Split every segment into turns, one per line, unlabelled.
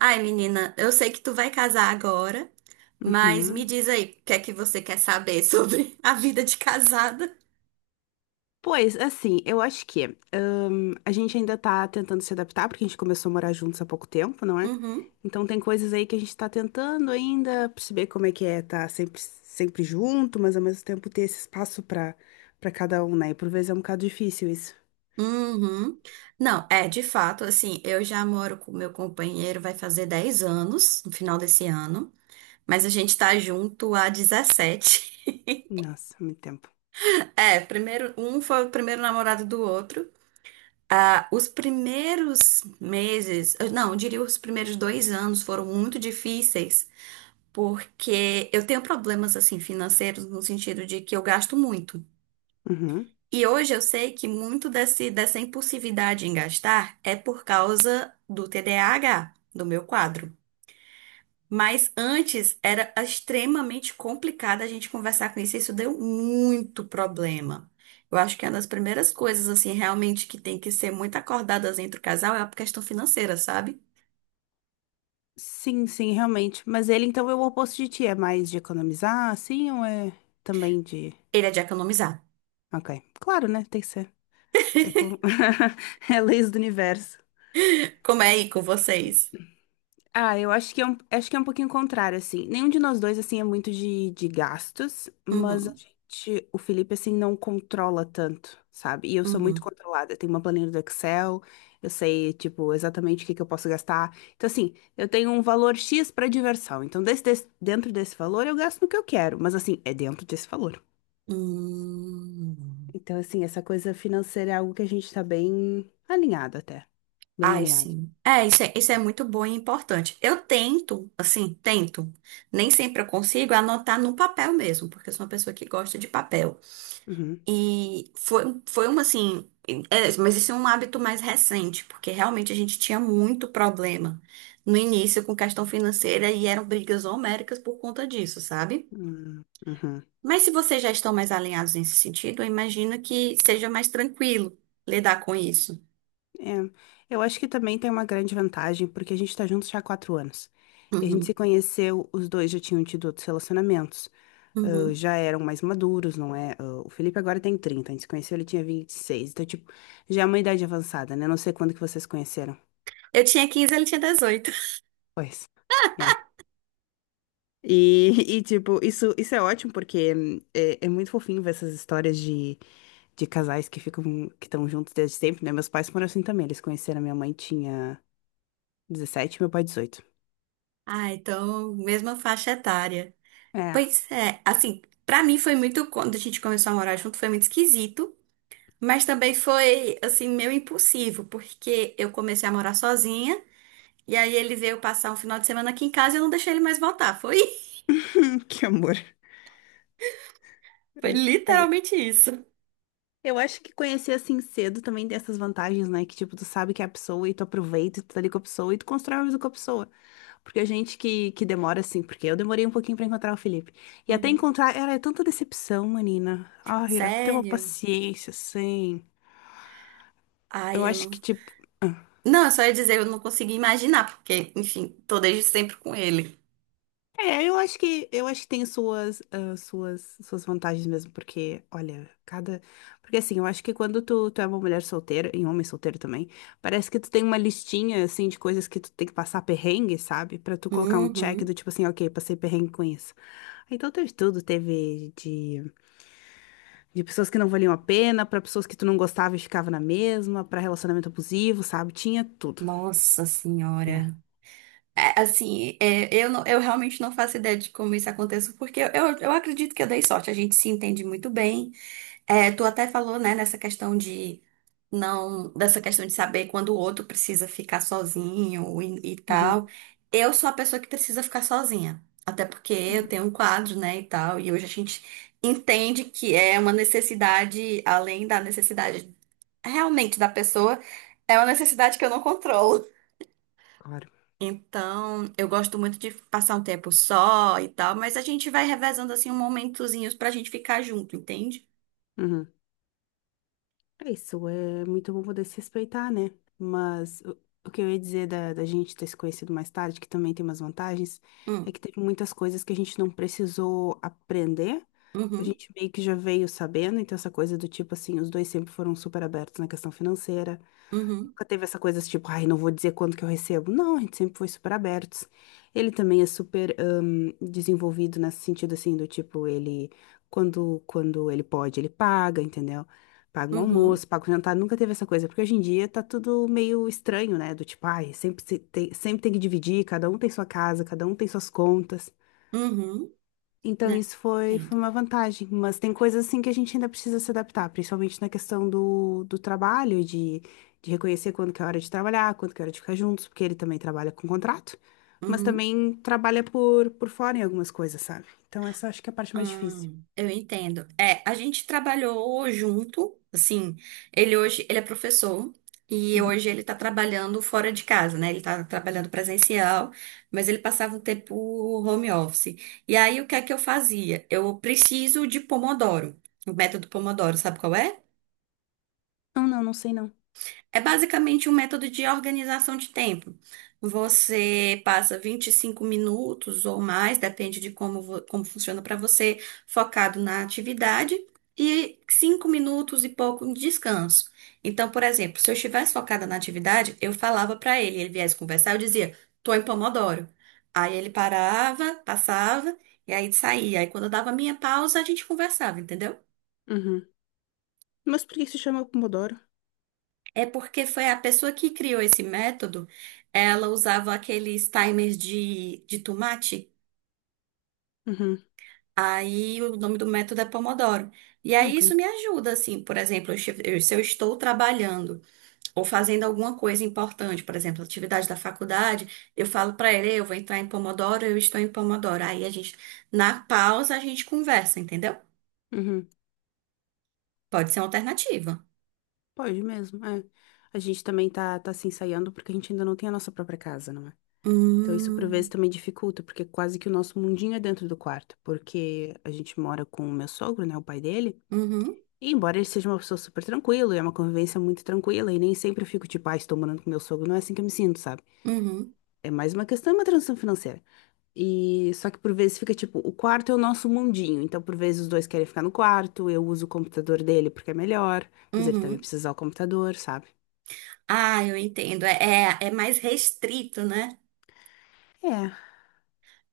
Ai, menina, eu sei que tu vai casar agora, mas me
Uhum.
diz aí, o que é que você quer saber sobre a vida de casada?
Pois, assim, eu acho que a gente ainda tá tentando se adaptar, porque a gente começou a morar juntos há pouco tempo, não é?
Uhum,
Então tem coisas aí que a gente tá tentando ainda perceber como é que é tá sempre, sempre junto, mas ao mesmo tempo ter esse espaço pra cada um, né? E por vezes é um bocado difícil isso.
uhum. Não, é, de fato, assim, eu já moro com meu companheiro, vai fazer 10 anos no final desse ano, mas a gente tá junto há 17.
Nossa, muito tempo.
É, primeiro, um foi o primeiro namorado do outro. Ah, os primeiros meses, não, eu diria os primeiros 2 anos foram muito difíceis porque eu tenho problemas assim financeiros no sentido de que eu gasto muito.
Uhum.
E hoje eu sei que muito dessa impulsividade em gastar é por causa do TDAH, do meu quadro. Mas antes era extremamente complicado a gente conversar com isso, e isso deu muito problema. Eu acho que é uma das primeiras coisas, assim, realmente que tem que ser muito acordadas entre o casal é a questão financeira, sabe?
Sim, sim, realmente. Mas ele então é o oposto de ti, é mais de economizar, assim, ou é também de.
Ele é de economizar.
Ok. Claro, né? Tem que ser. Tipo, é leis do universo.
Como é aí com vocês?
Ah, eu acho que é um, acho que é um pouquinho contrário, assim. Nenhum de nós dois, assim, é muito de gastos, mas a
Uhum,
gente, o Felipe, assim, não controla tanto, sabe? E eu sou muito
uhum.
controlada. Eu tenho uma planilha do Excel, eu sei, tipo, exatamente o que que eu posso gastar. Então, assim, eu tenho um valor X pra diversão. Então, dentro desse valor, eu gasto no que eu quero, mas, assim, é dentro desse valor.
Hum.
Então, assim, essa coisa financeira é algo que a gente tá bem alinhado até. Bem
Ai,
alinhado.
sim. É, isso é muito bom e importante. Eu tento, assim, tento. Nem sempre eu consigo anotar no papel mesmo, porque eu sou uma pessoa que gosta de papel.
Uhum.
E foi uma, assim. É, mas isso é um hábito mais recente, porque realmente a gente tinha muito problema no início com questão financeira e eram brigas homéricas por conta disso, sabe?
Uhum. Uhum.
Mas se vocês já estão mais alinhados nesse sentido, eu imagino que seja mais tranquilo lidar com isso.
É, eu acho que também tem uma grande vantagem, porque a gente tá juntos já há 4 anos. E a gente se
Uhum,
conheceu, os dois já tinham tido outros relacionamentos, ah,
uhum.
já eram mais maduros, não é? Ah, o Felipe agora tem 30, a gente se conheceu, ele tinha 26. Então, tipo, já é uma idade avançada, né? Não sei quando que vocês se conheceram.
Eu tinha 15, ele tinha 18.
Pois. Yeah. E, e, tipo, isso é ótimo porque é muito fofinho ver essas histórias de casais que ficam, que estão juntos desde sempre, né? Meus pais foram assim também, eles conheceram minha mãe tinha 17, meu pai 18.
Ah, então, mesma faixa etária.
É.
Pois é, assim, pra mim foi muito, quando a gente começou a morar junto, foi muito esquisito, mas também foi, assim, meio impulsivo, porque eu comecei a morar sozinha, e aí ele veio passar um final de semana aqui em casa e eu não deixei ele mais voltar. Foi,
Que amor.
foi
É, aí,
literalmente isso.
eu acho que conhecer assim cedo também tem essas vantagens, né? Que tipo, tu sabe que é a pessoa e tu aproveita, e tu tá ali com a pessoa e tu constrói uma vida com a pessoa. Porque a gente que demora assim, porque eu demorei um pouquinho pra encontrar o Felipe. E até
Uhum.
encontrar, era é tanta decepção, menina. Ai, era pra ter uma
Sério?
paciência, assim.
Ai,
Eu
eu
acho que
não.
tipo.
Não, eu só ia dizer, eu não consegui imaginar, porque, enfim, tô desde sempre com ele.
É, eu acho que tem suas vantagens mesmo, porque, olha, cada. Porque assim, eu acho que quando tu é uma mulher solteira, e um homem solteiro também, parece que tu tem uma listinha assim de coisas que tu tem que passar perrengue, sabe? Pra tu colocar um check
Uhum.
do tipo assim, ok, passei perrengue com isso. Então teve tudo, teve de pessoas que não valiam a pena, pra pessoas que tu não gostava e ficava na mesma, pra relacionamento abusivo, sabe? Tinha tudo.
Nossa
É.
Senhora. É, assim, é, não- eu realmente não faço ideia de como isso aconteceu, porque acredito que eu dei sorte, a gente se entende muito bem. É, tu até falou, né, nessa questão de não, dessa questão de saber quando o outro precisa ficar sozinho e tal.
Uhum.
Eu sou a pessoa que precisa ficar sozinha, até porque
Uhum.
eu tenho um quadro, né, e tal, e hoje a gente entende que é uma necessidade, além da necessidade realmente da pessoa, é uma necessidade que eu não controlo.
Claro.
Então, eu gosto muito de passar um tempo só e tal, mas a gente vai revezando assim um momentozinhos pra gente ficar junto, entende?
Uhum. É isso, é muito bom poder se respeitar, né? Mas o que eu ia dizer da gente ter se conhecido mais tarde, que também tem umas vantagens, é
Hum,
que teve muitas coisas que a gente não precisou aprender, a
uhum,
gente meio que já veio sabendo, então essa coisa do tipo assim, os dois sempre foram super abertos na questão financeira.
uhum,
Nunca teve essa coisa assim, tipo, ai, não vou dizer quanto que eu recebo. Não, a gente sempre foi super abertos. Ele também é super desenvolvido nesse sentido assim, do tipo, ele, quando ele pode, ele paga, entendeu? Paga um
uhum,
almoço, paga um jantar, nunca teve essa coisa, porque hoje em dia tá tudo meio estranho, né? Do tipo, ai, sempre, se tem, sempre tem que dividir, cada um tem sua casa, cada um tem suas contas.
uhum,
Então
né?
isso foi,
Entendo.
foi uma vantagem, mas tem coisas assim que a gente ainda precisa se adaptar, principalmente na questão do, trabalho, de reconhecer quando que é hora de trabalhar, quando que é hora de ficar juntos, porque ele também trabalha com contrato, mas
Uhum.
também trabalha por fora em algumas coisas, sabe? Então essa acho que é a parte mais difícil.
Eu entendo. É, a gente trabalhou junto, assim, ele é professor e
Uhum.
hoje ele tá trabalhando fora de casa, né? Ele tá trabalhando presencial, mas ele passava um tempo home office. E aí o que é que eu fazia? Eu preciso de Pomodoro, o método Pomodoro, sabe qual é?
Não, não, não sei não.
É basicamente um método de organização de tempo. Você passa 25 minutos ou mais, depende de como, como funciona para você, focado na atividade, e 5 minutos e pouco de descanso. Então, por exemplo, se eu estivesse focada na atividade, eu falava para ele, ele viesse conversar, eu dizia, tô em Pomodoro. Aí ele parava, passava, e aí saía. Aí quando eu dava a minha pausa, a gente conversava, entendeu?
Uhum. Mas por que que se chama Pomodoro?
É porque foi a pessoa que criou esse método, ela usava aqueles timers de tomate,
Uhum.
aí o nome do método é Pomodoro. E aí
Ok.
isso me ajuda, assim, por exemplo, se eu estou trabalhando ou fazendo alguma coisa importante, por exemplo, atividade da faculdade, eu falo para ele, eu vou entrar em Pomodoro, eu estou em Pomodoro. Aí a gente, na pausa, a gente conversa, entendeu?
Uhum.
Pode ser uma alternativa.
Pode mesmo, é. A gente também tá se ensaiando porque a gente ainda não tem a nossa própria casa, não é? Então, isso por vezes
Hum,
também dificulta, porque quase que o nosso mundinho é dentro do quarto, porque a gente mora com o meu sogro, né, o pai dele,
uhum,
e embora ele seja uma pessoa super tranquila, e é uma convivência muito tranquila, e nem sempre eu fico tipo, ah, estou morando com meu sogro, não é assim que eu me sinto, sabe?
uhum,
É mais uma questão, é uma transição financeira. E só que por vezes fica tipo, o quarto é o nosso mundinho, então por vezes os dois querem ficar no quarto, eu uso o computador dele porque é melhor, mas ele também
uhum.
precisa usar o computador, sabe?
Ah, eu entendo. É, é mais restrito, né?
É.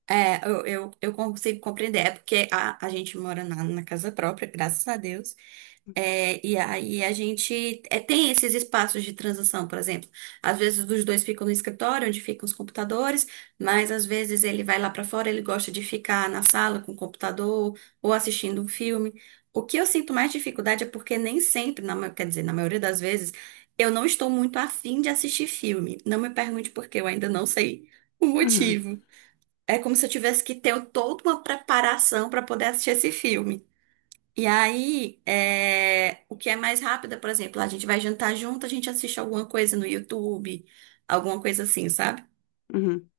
É, eu consigo compreender. É porque a gente mora na casa própria, graças a Deus. É, e aí a gente é, tem esses espaços de transição, por exemplo. Às vezes os dois ficam no escritório, onde ficam os computadores, mas às vezes ele vai lá pra fora, ele gosta de ficar na sala com o computador ou assistindo um filme. O que eu sinto mais dificuldade é porque nem sempre, quer dizer, na maioria das vezes, eu não estou muito afim de assistir filme. Não me pergunte por quê, eu ainda não sei o
Uhum.
motivo. É como se eu tivesse que ter toda uma preparação para poder assistir esse filme. E aí, é, o que é mais rápido, é, por exemplo, a gente vai jantar junto, a gente assiste alguma coisa no YouTube, alguma coisa assim, sabe?
Uhum.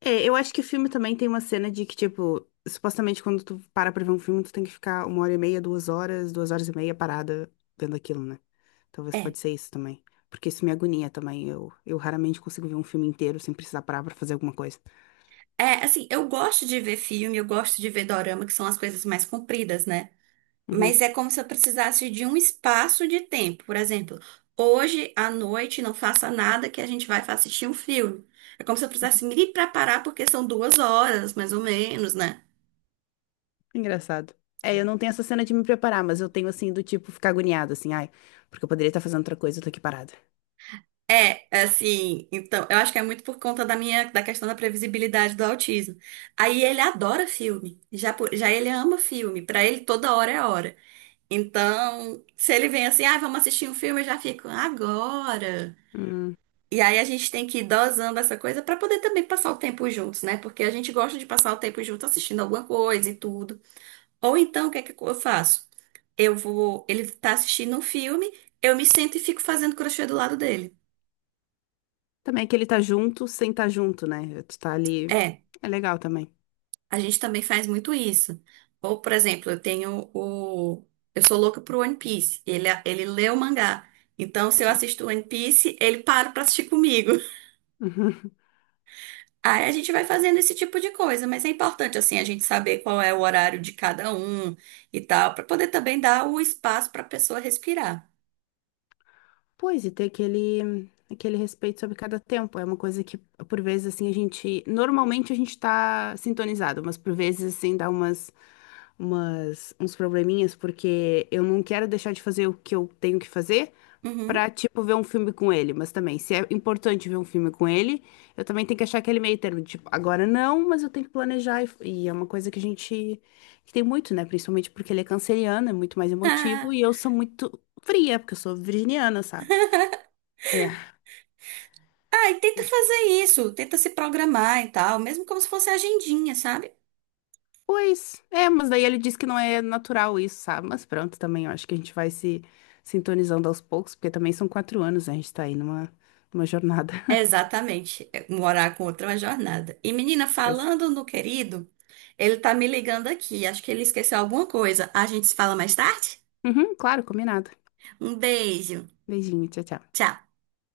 É, eu acho que o filme também tem uma cena de que, tipo, supostamente quando tu para pra ver um filme, tu tem que ficar 1h30, 2 horas, 2h30 parada vendo aquilo, né? Talvez
É.
pode ser isso também. Porque isso me agonia também. Eu raramente consigo ver um filme inteiro sem precisar parar pra fazer alguma coisa.
É, assim, eu gosto de ver filme, eu gosto de ver dorama, que são as coisas mais compridas, né? Mas
Uhum.
é como se eu precisasse de um espaço de tempo. Por exemplo, hoje à noite não faça nada que a gente vai assistir um filme. É como se eu precisasse me preparar, porque são 2 horas, mais ou menos, né?
Engraçado. É, eu não tenho essa cena de me preparar, mas eu tenho assim do tipo ficar agoniada, assim, ai, porque eu poderia estar fazendo outra coisa, eu tô aqui parada.
É, assim, então, eu acho que é muito por conta da minha, da questão da previsibilidade do autismo. Aí ele adora filme, já, já ele ama filme, pra ele toda hora é hora. Então, se ele vem assim, ah, vamos assistir um filme, eu já fico, agora.
Hum.
E aí a gente tem que ir dosando essa coisa pra poder também passar o tempo juntos, né? Porque a gente gosta de passar o tempo junto assistindo alguma coisa e tudo. Ou então, o que é que eu faço? Eu vou, ele tá assistindo um filme, eu me sento e fico fazendo crochê do lado dele.
Também é que ele tá junto sem estar junto, né? Tu tá ali.
É.
É legal também.
A gente também faz muito isso. Ou, por exemplo, eu tenho o. Eu sou louca pro One Piece. Ele lê o mangá. Então, se eu assisto One Piece, ele para pra assistir comigo. Aí a gente vai fazendo esse tipo de coisa, mas é importante, assim, a gente saber qual é o horário de cada um e tal, pra poder também dar o espaço pra pessoa respirar.
Pois, e ter aquele respeito sobre cada tempo. É uma coisa que, por vezes, assim, a gente. Normalmente a gente tá sintonizado, mas por vezes, assim, dá umas, uns probleminhas, porque eu não quero deixar de fazer o que eu tenho que fazer
Uhum.
pra, tipo, ver um filme com ele. Mas também, se é importante ver um filme com ele, eu também tenho que achar aquele meio termo. Tipo, agora não, mas eu tenho que planejar. E é uma coisa que a gente. Que tem muito, né? Principalmente porque ele é canceriano, é muito mais emotivo, e
Ah,
eu sou muito fria, porque eu sou virginiana, sabe? É,
Ah, e tenta fazer isso, tenta se programar e tal, mesmo como se fosse agendinha, sabe?
pois, é, mas daí ele diz que não é natural isso, sabe? Mas pronto, também eu acho que a gente vai se sintonizando aos poucos, porque também são 4 anos, né? A gente tá aí numa, numa jornada.
Exatamente, é morar com outra é uma jornada. E menina,
Pois.
falando no querido, ele tá me ligando aqui, acho que ele esqueceu alguma coisa. A gente se fala mais tarde?
Uhum, claro, combinado.
Um beijo,
Beijinho, tchau, tchau.
tchau.